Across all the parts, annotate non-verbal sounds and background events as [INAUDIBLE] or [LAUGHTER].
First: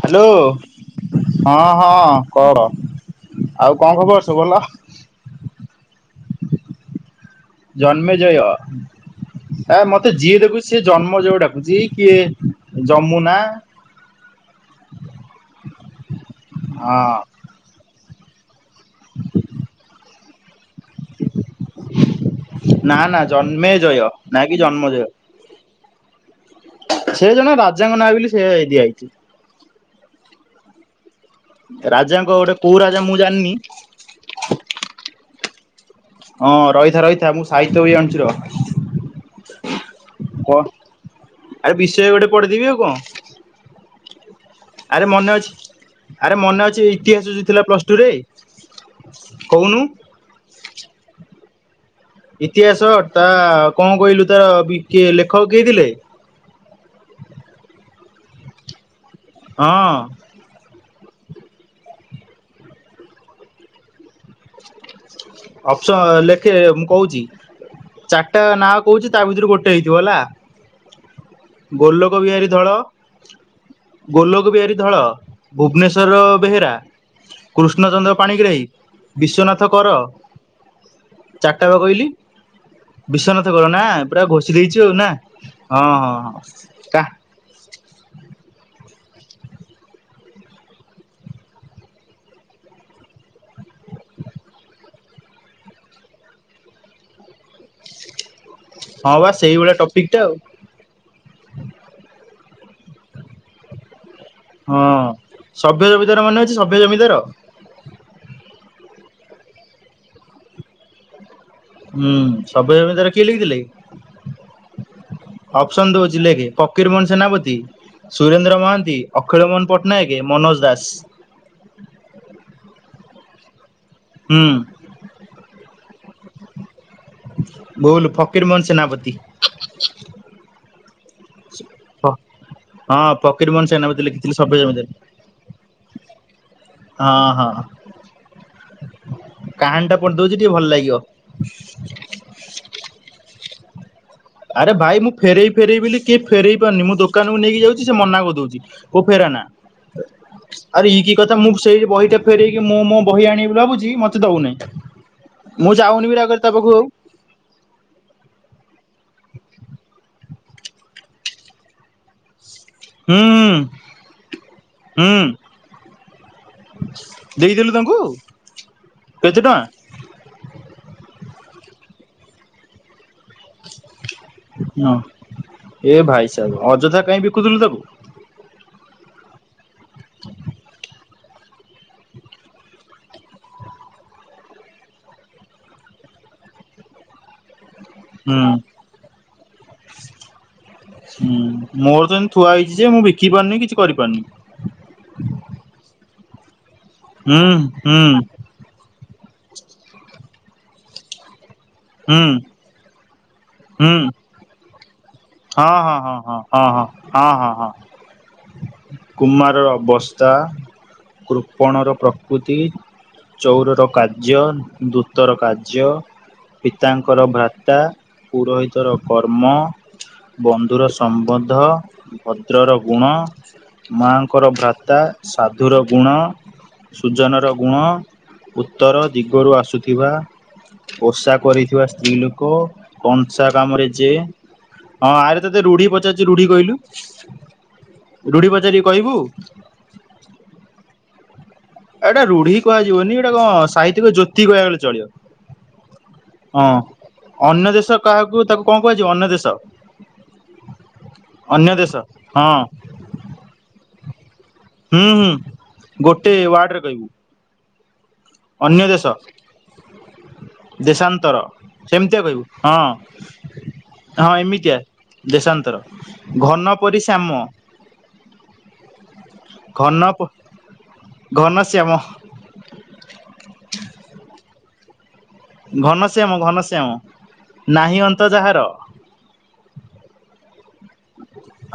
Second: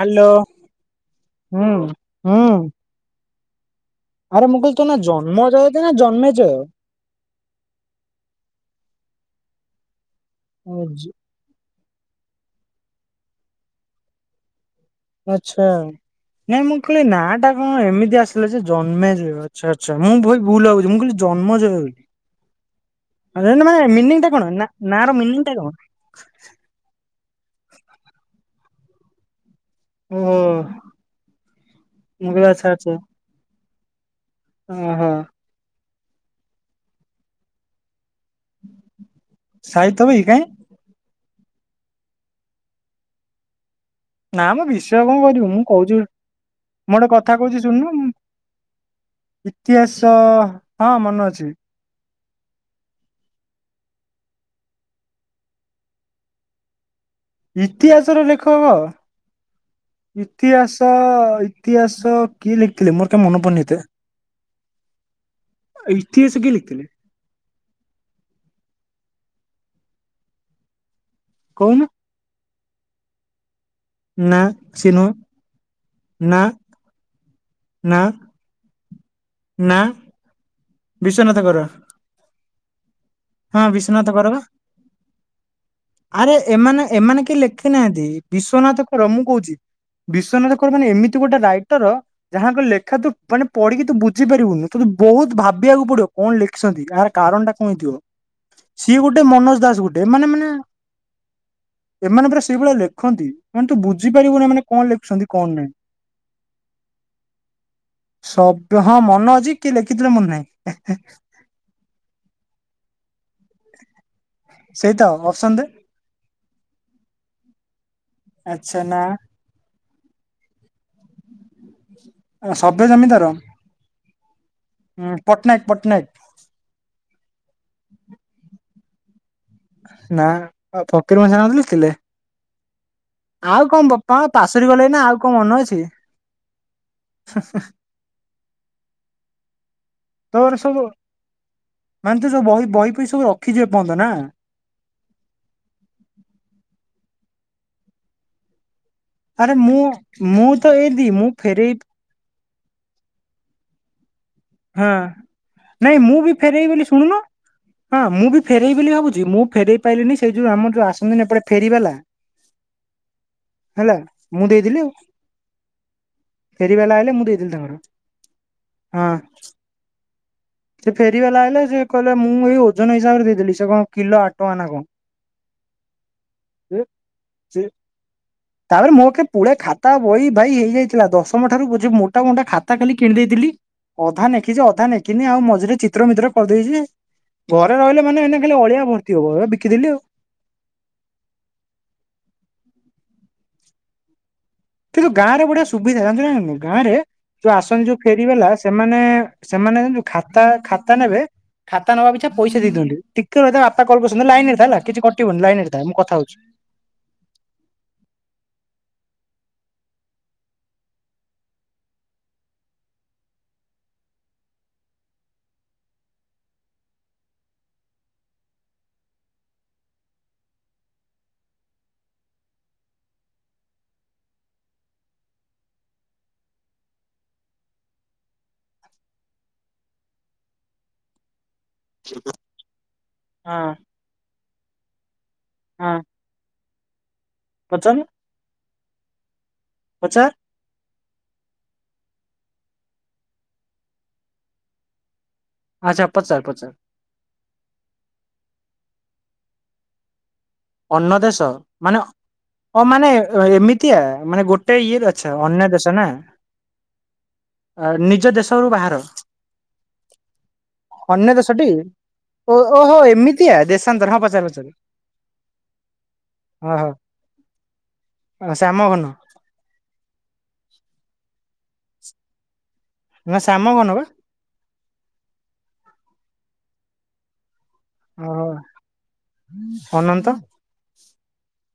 Hello ହଁ ହୁଁ ହଁ ହୁଁ କଅ, ଆଉ କଣ ଖବର? ସବୁ ଆରେ ଭଲ? ମୁଁ କହୁଛି ତୋନା ଜନ୍ମଜ ନା ଜନ୍ମେଜ? ଜନ୍ମେ ଜୟ ଆ ମତେ ଯିଏ ଦେଖୁଛି ସିଏ ଜନ୍ମ ଜୟ ଡାକୁଛି କିଏ ଯମୁନା। ଆଚ୍ଛା ନାଇଁ ମୁଁ ହଁ କହିଲି ନା ଟା ହଁ ଏମିତି ଆସିଲା ଯେ ଜନ୍ମେ ଯିବ ଆଚ୍ଛା ଆଚ୍ଛା ମୁଁ ଭାଇ ଭୁଲ୍ ଭାବୁ ମୁଁ କହିଲି ଜନ୍ମ ଜୟ ନା ନା ବୋଲି ଏ ଜନ୍ମେଜୟ ମିନି ଟା କଣ କି ନା ଜନ୍ମଜୟ ନା ର ମିନିଂ ଟା କଣ? ସେ ଜଣେ ରାଜାଙ୍କ ନାଁ ବୋଲି ସେଇଆ ଦିଆ ହେଇଛି। ଓହୋ ମୁଁ ରାଜାଙ୍କ କହିଲି ଗୋଟେ ଆଚ୍ଛା କୋଉ ଆଚ୍ଛା ରାଜା ମୁଁ ଜାଣିନି। ଓହୋ ହଁ ରହିଥା ରହିଥା ମୁଁ ସାହିତ୍ୟ ବିହି ଆଣୁଛି ରହ। ସାହିତ୍ୟ ବହି କାଇଁ? କ ଆରେ ବିଷୟ ଗୋଟେ ପଢେଇଦେବି ଆଉ କଣ। ନାମ ବିଷ ଆରେ ମନେ ଅଛି ଆରେ ମନେ ଅଛି ମୁଁ ଗୋଟେ କଥା ଇତିହାସ ଯୋଉ କହୁଛି ଥିଲା ପ୍ଲସ ଟୁ ଶୁଣୁନୁ ରେ। କହୁନୁ। ତ ହଁ ମନେ ଅଛି। ଇତିହାସ ଟା କଣ କହିଲୁ ତାର କି ଲେଖକ କିଏ ଥିଲେ? ଇତିହାସ ର ଲେଖକ। ହଁ। ଇତିହାସ ଇତିହାସ କିଏ ଲେଖିଥିଲେ ମୋର ତ ମନ ପଡୁନି ହେତେ। ଅପସ ଇତିହାସ କିଏ ଲେଖେ ମୁଁ ଲେଖିଥିଲେ କହୁଛି ଚାରିଟା ନାଁ କହୁଛି ତା ଭିତରୁ ଗୋଟେ ହେଇଥିବ ହେଲା। କହୁନୁ? ଗୋଲୋକ ବିହାରୀ ଧଳ। ନା ଗୋଲୋକ ବିହାରୀ ସିଏ ଧଳ ନୁହଁ ନା ଭୁବନେଶ୍ୱର ବେହେରା। ନା କୃଷ୍ଣଚନ୍ଦ୍ର ପାଣିଗ୍ରାହୀ ବିଶ୍ଵନାଥ କର। ବିଶ୍ୱନାଥ କର। ବିଶ୍ୱନାଥ ହଁ କର ନା ବିଶ୍ଵନାଥ ପୁରା କର ବା। ଘୋଷି ଦେଇଛୁ ଆଉ ନା। ହଁ ହଁ ଆରେ ହଁ ଏମାନେ କା ଏମାନେ କେଇ ଲେଖି ନାହାନ୍ତି। ବିଶ୍ଵନାଥ କର ମୁଁ କହୁଛି। ବିଶ୍ଵନାଥ କର ମାନେ ଏମିତି ଗୋଟେ ରାଇଟର ଯାହାଙ୍କ ଲେଖା ତୁ ମାନେ ପଢିକି ତୁ ବୁଝିପାରିବୁନୁ। ତତେ ବୋହୁତ ଭାବିବାକୁ ପଡିବ କଣ ଲେଖିଛନ୍ତି। କାହାର କାରଣ ଟା କଣ ହେଇଥିବ। ସିଏ ଗୋଟେ ହଁ ବା ମନୋଜ ଦାସ ସେଇଭଳିଆ ଗୋଟେ ଟପିକ ଟା ଏମାନେ ଆଉ। ମାନେ ଏମାନେ ପରା ସେଇଭଳିଆ ଲେଖନ୍ତି। ମାନେ ତୁ ବୁଝିପାରିବୁନୁ ଏମାନେ କଣ ହଁ ଲେଖୁଛନ୍ତି କଣ ନାହିଁ। ସଭ୍ୟ ଜମିଦାର ମନେ ଅଛି ସଭ୍ୟ ଜମିଦାର ସବ୍ୟ ହଁ ମନେ ଅଛି କିଏ ଲେଖିଥିଲେ ମନେ ନାହିଁ। ହେଁ ହେଁ। ହୁଁ ସବ୍ୟ ଜମିଦାର କିଏ ଲେଖିଥିଲେ? ସେଇତ ଅପସନ ଦେ ଅପସନ୍ ଦଉଚି ଲେଖେ। ଫକୀରମୋହନ ସେନାପତି ସୁରେନ୍ଦ୍ର ଆଚ୍ଛା ମହାନ୍ତି ନା ଅଖିଳ ମୋହନ ପଟ୍ଟନାୟକ ମନୋଜ ଦାସ। ସବ୍ୟ ଜମିଦାର। ହୁଁ। ହଁ ପଟ୍ଟନାୟକ ପଟ୍ଟନାୟକ। ଭୁଲ ଫକୀରମୋହନ ସେନାପତି। ନାଁ ଫକୀର ମୋହନ ସେନାପତି ଲେଖି ଥିଲେ। ହଁ ଫକୀର ମୋହନ ଆଉ କଣ ସେନାପତି ବୋପା ଲେଖିଥିଲି ସଭ୍ୟ ପାଶୋରି ଜମିଦାର ଗଲେଣି ନା ଆଉ କଣ ମନେ ଅଛି। ହଁ ହଁ କାହାଣୀ ଟା ପଢ଼ି ଦଉଛି ତୋର ଟିକେ ଭଲ ସବୁ ଲାଗିବ। ମାନେ ତୁ ସେ ବହି ବହିଫଇ ସବୁ ରଖିଚୁ ଏପର୍ଯ୍ୟନ୍ତ ନାଁ। ଆରେ ଭାଇ ମୁଁ ଫେରଇବି ଫେରଇବି ବୋଲିି କିଏ ଫେରଇ ପାରୁନି। ମୁଁ ଦୋକାନ କୁ ନେଇକି ଯାଉଚି ସେ ମନା କରିଦଉଚି। ହଉ ଫେରାନା ଆରେ ମୁଁ ମୁଁ ତ ଆରେ ଇଏ ଏଇଦି କି କଥା ମୁଁ ଫେରେଇ ସେଇ ବହିଟା ଫେରେଇକି ମୁଁ ମୋ ବହି ଆଣିବି ଭାବୁଛି ମତେ ଦଉନାହିଁ। ହଁ ନାଇଁ ଯାଉନି ମୁଁ ବି ରାଗରେ ତା ଫେରେଇବି ପାଖକୁ ଆଉ ବୋଲି ଶୁଣୁନୁ। ହଁ ମୁଁ ବି ଫେରେଇବି ବୋଲି ଭାବୁଛି। ମୁଁ ଫେରେଇ ପାଇଲିିନି ସେଇ ଯୋଉ ଆମର ଯୋଉ ଆସନ୍ତିନି ଏପଟେ ଫେରିବାଲା। ହୁଁ ହେଲା ମୁଁ ଦେଇଥିଲି ଆଉ। ହୁଁ ଫେରି ବାଲା ଆଇଲେ ମୁଁ ଦେଇଥିଲି ଦେଇଦେଲୁ ତାଙ୍କର ତାଙ୍କୁ କେତେ ହଁ। ଟଙ୍କା ସେ ଫେରିବାଲା ଆଇଲେ ସେ କହିଲେ ମୁଁ ଏଇ ଓଜନ ହିସାବରେ ଦେଇଦେଲି। ସେ କଣ କିଲୋ ଆଠ ଟଙ୍କା ନା କଣ। ହଁ ଏ ଭାଇସାବ ଅଯଥା କାହିଁକି ବିକୁଥିଲୁ ସେ ତାକୁ। ତାପରେ ମୋଠେ ପୁଳେ ଖାତା ବହି ଭାଇ ହେଇଯାଇଥିଲା। ଦଶମ ଠାରୁ ବୋଝେ ମୋଟା ମୋଟା ଖାତା ଖାଲି କିଣି ଦେଇଥିଲି। ଅଧା ନେଖିଛି ଅଧା ନେଖିନି। ଆଉ ମଝିରେ ଚିତ୍ର ମିତ୍ର କରିଦେଇଛି ଘରେ ରହିଲେ ମାନେ ଏଇନେ ହୁଁ ଖାଲି ଅଳିଆ ଭର୍ତ୍ତି ହବ ସେଗୁଡା ବିକିଦେଲି ଆଉ। ହୁଁ ମୋର ତ ଏମିତି ଥୁଆ ହେଇଛି ଯେ ମୁଁ ବିକି ପାରୁନି କିଛି କରିପାରୁନି କିନ୍ତୁ ଗାଁରେ ଏଗୁଡା ସୁବିଧା ଜାଣିଚୁ ନା ଜାଣିନୁ ଗାଁରେ ହୁଁ ଯୋଉ ଆସନ୍ତି ଯୋଉ ହୁଁ ଫେରିବାଲା। ସେମାନେ ସେମାନେଜାଣିଚୁ ଖାତା ଖାତା ନେବେ। ଖାତା ନବା ହୁଁ ପିଛା ପଇସା ଦେଇ ଦିଅନ୍ତି ଟିକେ ରଇଥା ବାପା କଲ ହୁଁ କରିଛନ୍ତି ଲାଇନ ରେ ଥା ହେଲା କିଛି କ ହଁ ହଁ ହଁ ହଁ ହଁ ହଁ ହଁ ହଁ ହଁ କୁମାରର ଅବସ୍ଥା କୃପଣର ପ୍ରକୃତି ଚୱର ର କାର୍ଯ୍ୟ ଦୂତର କାର୍ଯ୍ୟ। ପିତାଙ୍କର ଭ୍ରାତା ପୁରୋହିତର କର୍ମ ବନ୍ଧୁର ସମ୍ବନ୍ଧ ଭଦ୍ରର ଗୁଣ। ମାଆଙ୍କର ଭ୍ରାତା ସାଧୁର ଗୁଣ। ସୂଜନର ଗୁଣ ଉତ୍ତର ଦିଗରୁ ଆସୁଥିବା ବସା କରିଥିବା ସ୍ତ୍ରୀ ଲୋକ କଂସା ହଁ କାମରେ ଯିଏ ହଁ ଆରେ ତତେ ରୁଢି ହଁ ପଚାରୁଚ ରୁଢି କହିଲୁ। ପଚାରୁନୁ ରୁଢି ପଚାରିବି କହିବୁ। ପଚାର ଏଇଟା ରୁଢି କୁହାଯିବନି ଏଗୁଡା କଣ ସାହିତିକ ଜୋତି କୁହାଗଲେ ଚଳିବ। ଆଚ୍ଛା ପଚାର୍ ପଚାର୍ ହଁ ଅନ୍ୟ ଦେଶ କାହାକୁ ତାକୁ କଣ କୁହାଯିବ ଅନ୍ୟ ଦେଶ। ଅର୍ଣ୍ଣ ଦେଶ ଅନ୍ୟ ଦେଶ ମାନେ ହଁ ଓ ମାନେ ଏମିତିଆ ମାନେ ଗୋଟେ ଗୋଟେ ହୁଁ ଇଏରେ ହୁଁ ଅଛ ଅନ୍ୟ ଦେଶ ନା ଗୋଟେ ୱାର୍ଡରେ କହିବୁ ନିଜ ଦେଶରୁ ଅନ୍ୟ ବାହାର। ଦେଶ ଅନ୍ୟ ଦେଶାନ୍ତର ଦେଶଟି ସେମିତିଆ କହିବୁ ଓହୋ ହଁ ହୋ ଏମିତିଆ ଦେଶାନ୍ତର ହଁ ପଚାର ପଚାର। ଦେଶାନ୍ତର ଘନ ଓହୋ ପରି ଶ୍ୟାମ। ଶ୍ୟାମ ଘନ ଘନ ପ ଘନଶ୍ୟାମ। ନା ଶ୍ୟାମଘନ ବା। ଘନଶ୍ୟାମ ଘନଶ୍ୟାମ। ନାହିଁ ଅନ୍ତ ଅ ହ। ଯାହାର ଅନନ୍ତ?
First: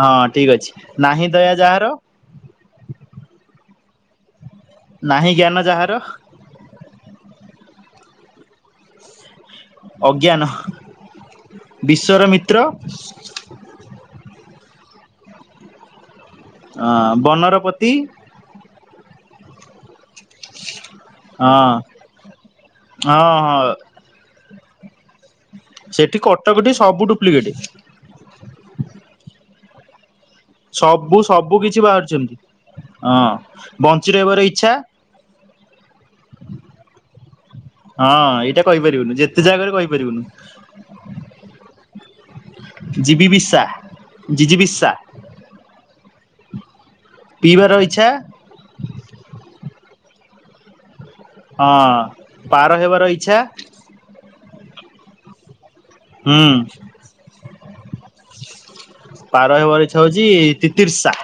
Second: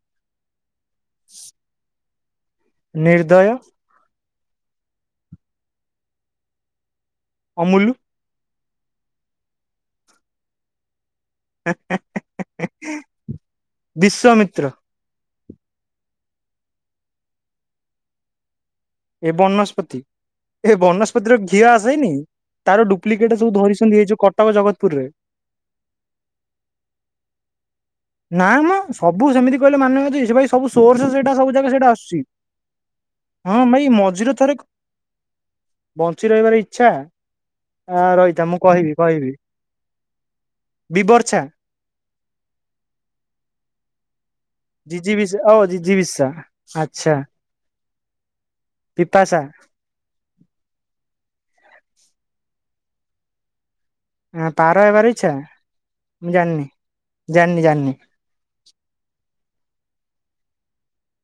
ହଁ ଠିକ ଅଛି। ନାହିଁ ଦୟା ଯାହାର? ନିର୍ଦ୍ଦୟ। ନାହିଁ ଜ୍ଞାନ ଯାହାର? ଅମୁଲୁ। ଅଜ୍ଞାନ। ବିଶ୍ଵର ମିତ୍ର? ବିଶ୍ୱାମିତ୍ର। ଅ ବନର ପତି? ଏ ବନସ୍ପତି। ଏ ବନସ୍ପତିର ଘିଅ ହଁ ଆସେନି, ତାର ହଁ ଡୁପ୍ଲିକେଟ ସବୁ ହଁ ଧରିଛନ୍ତି ଏଇ ଯୋଉ କଟକ ଜଗତପୁରରେ। ସେଠି କଟକ ଠି ସବୁ ଡୁପ୍ଲିକେଟ। ନା ମ ସବୁ ସେମିତି କହିଲେ ମାନେ ଅଛି ସେଥି ପାଇଁ ସବୁ ସୋର୍ସ ସେଇଟା ସବୁ ଜାଗା ସେଇଟା ଆସୁଛି। ହଁ ଭାଇ ବଞ୍ଚି ମଝିରେ ରହିବାର ଥରେ ଇଚ୍ଛା ବଞ୍ଚି ରହିବାର ଇଚ୍ଛା? ହଁ ରହିଥା ମୁଁ ଏଇଟା କହିବି କହିପାରିବୁନି, କହିବି ଯେତେ ଯାହା କରେ କହିପାରିବୁନୁ। ବିବର୍ଷା ଜୀବି ବିଶା। ଜିଜି ବିସ୍ ଜିଜିବିଶା ଅ ଜିଜିବିଶା ଆଚ୍ଛା। ପିଇବାର ଇଚ୍ଛା ପିତାଶା। ହଁ ପାର ହେବାର ଇଚ୍ଛା ହଁ ପାର ହେବାର ଇଛା, ମୁଁ ହୁଁ ଜାଣିନି ଜାଣିନି ଜାଣିନି। ପାର ହେବାର ଇଛା ହଉଚି ତିତିର୍ଷା।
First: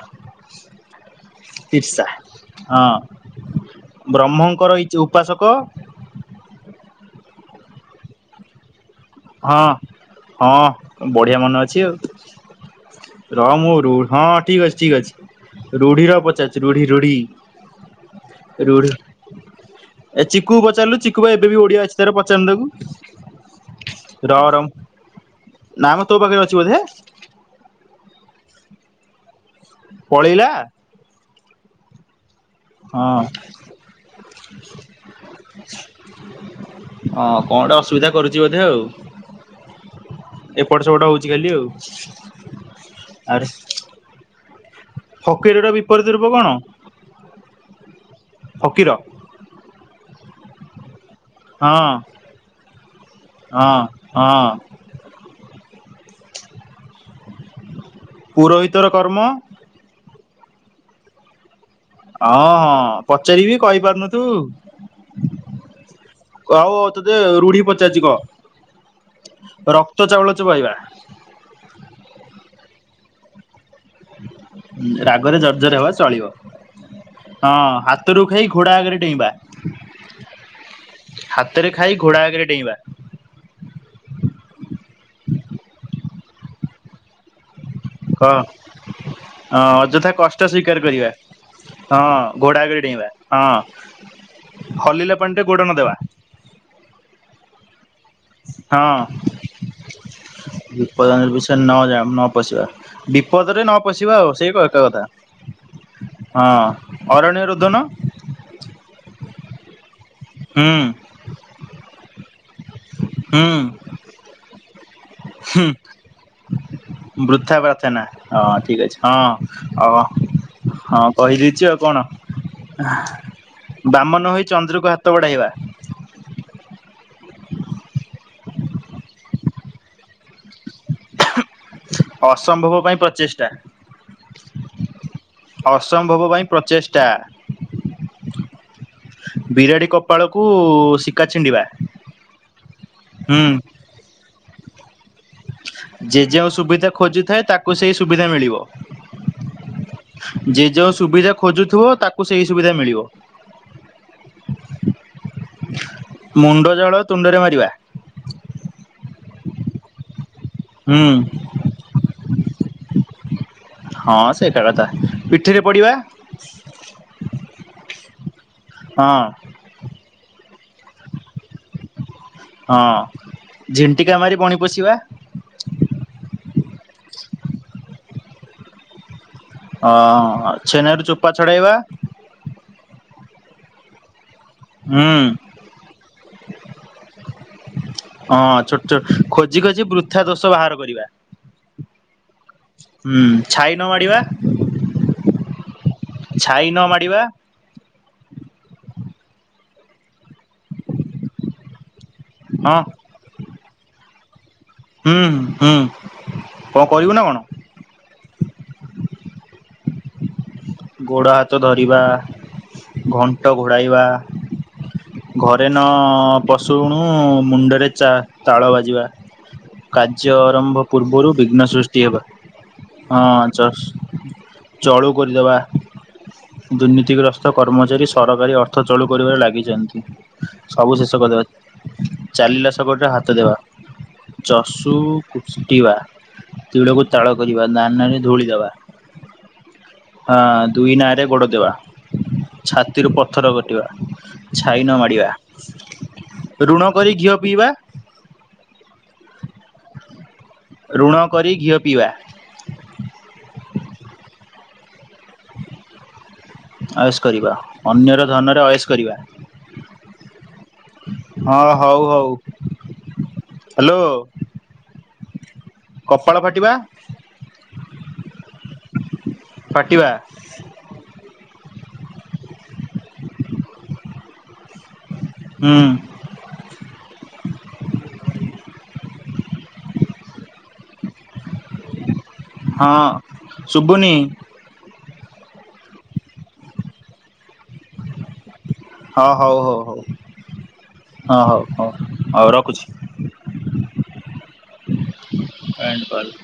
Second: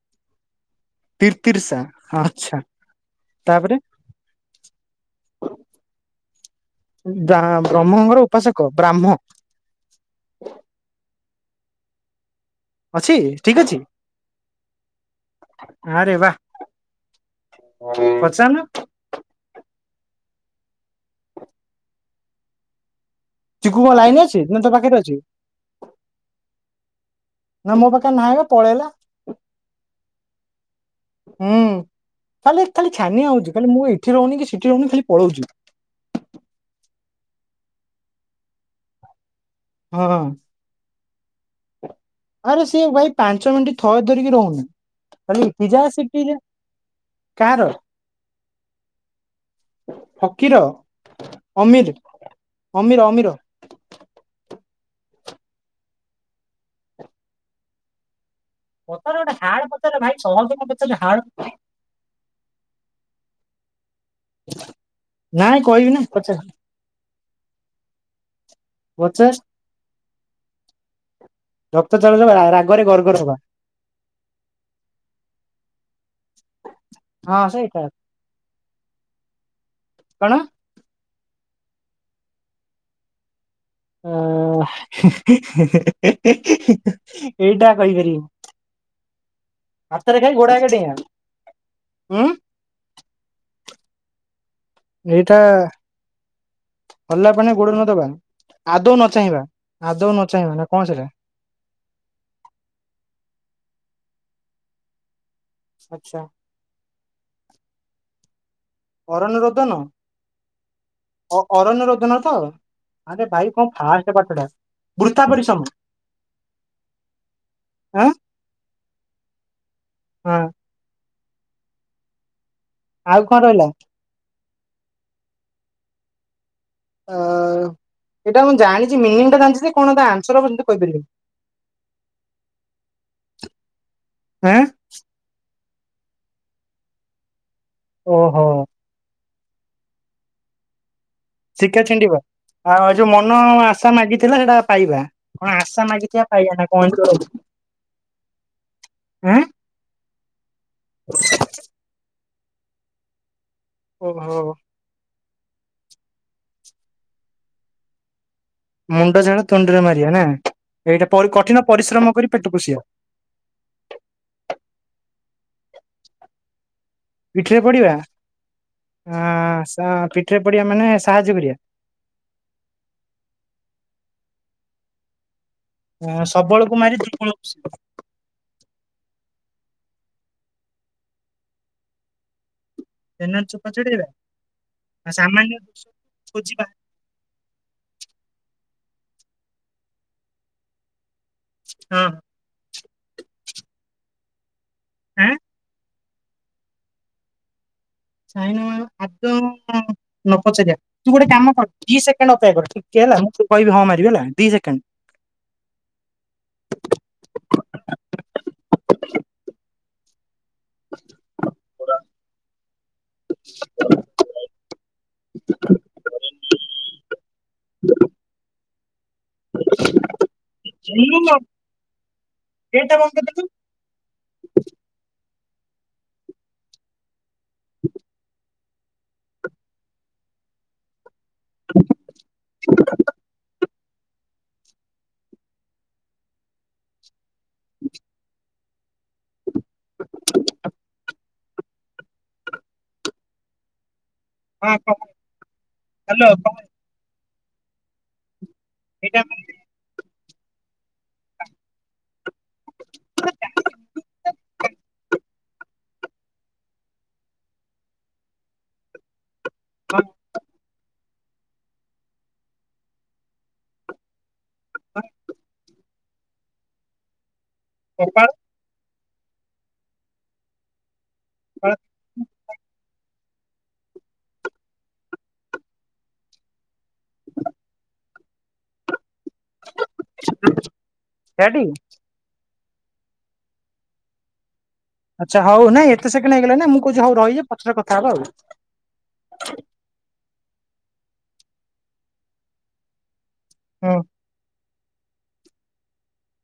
ତିର୍ତିର୍ଶା ତିର୍ଷା ଆଛା ହଁ ତାପରେ? ବ୍ରହ୍ମଙ୍କର ଇ ଉପାସକ ଦା ବ୍ରହ୍ମଙ୍କର ଉପାସକ ବ୍ରାହ୍ମ। ହଁ ହଁ ବଢିଆ ମନେ ଅଛି ଆଉ। ଅଛି ର ଠିକ ମ ଅଛି ରୁ ହଁ ଠିକ୍ ଅଛି ଠିକ୍ ଅଛି। ରୁଢିର ପଚାରୁଚି ରୁଢି ରୁଢି? ପଚାରୁନ। ରୁଢି ଏ ଚିକୁ କୁ ପଚାରିଲୁ ଚିକୁୁ ବା ଏବେ ବି ଓଡିଆ ଅଛି ତାର ପଚାରୁନୁ ତାକୁ। ଚିକୁ କଣ ଲାଇନରେ ଅଛି ରହ ନା ରହ ତୋ ପାଖରେ ଅଛି? ନା ମ ତୋ ପାଖରେ ଅଛି ବୋଧେ ନା ମୋ ପାଖରେ ନାହିଁ ବା ପଳେଇଲା। ପଳେଇଲା? ହୁଁ ଖାଲି ଖାଲି ହଁ ଛାନିଆ ହଉଛି ଖାଲି ମୁଁ ଏଠି ରହୁନି କି ସେଠି ରହୁନି ଖାଲି ପଳଉଚି। ହଁ କଣ ଗୋଟେ ଅସୁବିଧା କରୁଚି ବୋଧେ ଆଉ। ହଁ ଏପଟ ସେପଟ ହଉଚି ଖାଲି ଆଉ ଆରେ ସିଏ ଭାଇ ପାଞ୍ଚ ଆରେ ମିନିଟ୍ ଥୟ ଧରିକି ରହୁନି। ଖାଲି ଫକୀରର ଇପିଜା ବିପରୀତ ରୂପ ସିିପିଜା କଣ କାହାର? ଫକୀର ଫକୀର, ହଁ ଅମିର୍ ଅମିର ଅମିର। ହଁ ହଁ। ପୁରୋହି ପଚାର ଗୋଟେ ହାଡ ପଚାରରେ ଭାଇ ସହଜ କଣ ପଚାରୁଚଚୁ ହାଡ୍ ହଁ ହଁ ପଚାରିବି କହିପାରୁନଥିବୁ ନାଇଁ କହିବି ନା ପଚାର କଉ ମୁଁ ତତେ ରୁଢି ପଚାରୁଚି କହ ପଚାର ରକ୍ତ ଚାଉଳ ଚୋବାଇବା। ରକ୍ତ ଚାଉଳ ଚୋବେଇବା ରାଗରେ ଗର୍ଗର ହବା। ରାଗରେ ଜର୍ଜର ହବା ଚଳିବ। ହଁ ହାତରୁ ଖାଇ ଘୋଡ଼ା ଆଗରେ ଡେଇଁବା। କଣ ହାତରେ ଖାଇ ଘୋଡା ଆଗରେ ଡେଇଁବା। ଅଁ ଏଇଟା କହିପାରିବିନି। ହଁ ଅଯଥା କଷ୍ଟ ଆଗେ ସ୍ଵୀକାର ଡେଇଁବା କରିବା ଉଁ ହଁ ଘୋଡା ଆଗରେ ଡେଇଁବା। ହଁ। ହଲିଲା ଏଇଟା ପାଣିରେ ଗୋଡ ନ ଦେବା ହଲା ପାଣି ରେ ଗୋଡ ନ ଦବା। ଆଦୌ ନ ହଁ ଚାହିଁବା ଆଦୌ ନ ଚାହିଁବା ନା କଣ ସେଟା? ସେ ନ ଯା ନ ପଶିବା ବିପଦରେ ନ ପଶିବା ଆଉ ସେଇ କ ଏକ କଥା। ଆଚ୍ଛା ହଁ ଅରଣ୍ୟ ରୁଧନ। ଅରଣ୍ୟ ରୋଦନ? ହୁଁ। ଅ ଅରଣ୍ୟ ରୋଦନ ତ? ଆରେ ଭାଇ ହୁଁ କଣ ଫାଷ୍ଟ ପାଠ ଟା ବୃଥା ପରିଶ୍ରମ। ବୃଥା ପ୍ରାର୍ଥନା ଆଁ ହଁ ଠିକ୍ ଅଛି ହଁ ଅ ହଁ। ହଁ କହିଦେଇଚି ଆଉ କଣ, ଆଉ କଣ ରହିଲା ବାମନ ହୋଇ ଚନ୍ଦ୍ରକୁ ହାତ ବଢାଇବା। ତ ଏଇଟା ମୁଁ ଜାଣିଚି ମିନିଙ୍ଗଟା ଜାଣିଚି ଯେ କଣ ତା ଆନ୍ସର ହବ କିନ୍ତୁ କହିପାରିବିନି। ଅସମ୍ଭବ ପାଇଁ ପ୍ରଚେଷ୍ଟା। ହେଁ। ଅସମ୍ଭବ ପାଇଁ ପ୍ରଚେଷ୍ଟା। ଓ ହୋ। ବିରାଡି କପାଳକୁ ଶି ଶିକା ଛିଣ୍ଡିବ ଆଉ ଏ ଯୋଉ ମନ ହୁଁ ଆଶା ମାଗିଥିଲା ସେଟା ପାଇବା। କଣ ଆଶା ଯେ ମାଗିଥିବା ଯେଉଁ ପାଇବା ନା କଣ ସୁବିଧା ଏମିତି ଗୋଟେ ଅଛି। ଖୋଜୁଥାଏ ତାକୁ ସେଇ ସୁବିଧା ମିଳିବ। ଆଁ ଯେ ଯୋଉ ସୁବିଧା ଖୋଜୁଥିବ ତାକୁ ସେଇ ସୁବିଧା ମିଳିବ। ଓ ହୋ। ମୁଣ୍ଡ ଜଳ ତୁଣ୍ଡରେ ମାରିବା। ମୁଣ୍ଡ ଝାଳ ତୁଣ୍ଡିରେ ମାରିବା ନା ଏଇଟା ହୁଁ ପରେ କଠିନ ପରିଶ୍ରମ କରି ପେଟ ପୋଷିବା। ହଁ ସେ ଏକା କଥା ପିଠିରେ ପଡିବା। ପିଠିରେ ପଡିବା ହଁ ଅ ସ ପିଠିରେ ପଡିିବା ମାନେ ସାହାଯ୍ୟ କରିବା। ହଁ ଝିଣ୍ଟିକା ମାରି ବଣି ପୋଷିବା। ହଁ ସବଳକୁ ମାରି ଦୁର୍ବଳ ପୋଷିବା। ହଁ ଛେନାରୁ ଚୋପା ଛଡାଇବା। ଛେନା ରୁ ଚୋପା ଛଡେଇବା ହୁଁ ଆଉ ସାମାନ୍ୟ ଦୋଷ ଖୋଜିବା। ହଁ ଛୋଟ ଛୋ ଖୋଜି ଖୋଜି ବୃଥା ଦୋଷ ବାହାର କରିବା। ହଁ। ହୁଁ ଛାଇ ନ ମାଡିବା। ଏଁ। ଛାଇ ନ ମାଡିବା। ଛାଇ ନ ଆତ୍ମା କୁ [UNINTELLIGIBLE] ନ ପଚାରିବା ତୁ ଗୋଟେ କାମ କର ଦି ସେକେଣ୍ଡ ଅପେକ୍ଷା କର ହଁ ଟିକେ ହେଲା ମୁଁ ତତେ କହିବି ହଁ ମାରିବି ହେଲା ଦି ସେକେଣ୍ଡ। ହୁଁଁ ହୁଁ କଣ କରିବୁ ନା କଣ? ଗୋଡ଼ ହାତ ଧରିବା, ଘଣ୍ଟ ଘୋଡାଇବା। ଘରେ ନ ପଶୁଣୁ ମୁଣ୍ଡରେ ଚା ତାଳ ବାଜିବା। କାର୍ଯ୍ୟ ଆରମ୍ଭ ପୁର୍ବୁରୁ ବିଘ୍ନ ସୃଷ୍ଟି ହେବା। ଗେଟ୍ ଟା ବନ୍ଦ କରି ହଁ ଚ ଦେଲୁ। ଚଳୁ କରିଦେବା, ଦୁର୍ନୀତିଗ୍ରସ୍ତ କର୍ମଚାରୀ ସରକାରୀ ଅ ଅର୍ଥ ଚଳୁ କରିବାରେ ଲାଗିଚନ୍ତି ସବୁ ଶେଷ କରିଦେବା ଚାଲିଲା ଶଗଡରେ ହାତ ଦେବା। ଚଷୁ କୁଷ୍ଟିବା। ତିଳକୁ ତାଳ କରିବା, ଦାନାରେ ଧୂଳି ଦେବା। ହାଁ ଦୁଇ ନାଆ ରେ ଗୋଡ଼ ଦେବା, ଛାତିରୁ ପଥର କଟିବା। ହଁ ଛାଇ ନ ମାଡିବା, ହ୍ୟାଲୋ ଋଣ କରି ଘିଅ ପିଇବା। ଏଇଟା। ଋଣ କରି ଘିଅ ପିଇବା। ଅଏସ୍ କରିବା ଅନ୍ୟର ଧନରେ ଅଏସ୍ କରିବା। [INAUDIBLE] ହଁ ହଉ ହଉ ହାଲୋ। [INAUDIBLE] କପାଳ ଫାଟିବା। କପାଳ। ପାଟିବା। ଆଁ। ହୁଁ। [UNINTELLIGIBLE] ଡାଡି। ହଁ ଶୁବୁନି। ଆଚ୍ଛା ହଉ ନାଇ ଏତେ ସେକଣ୍ଡ୍ ହେଇ ଗଲା ନା ମୁଁ କହୁଛି ହଉ ରାହିଯା। ହଁ ହଉ ହଉ ହଉ। ହଁ ହଉ ହଉ ହଉ ରଖୁଛି। ହଁ। [INAUDIBLE]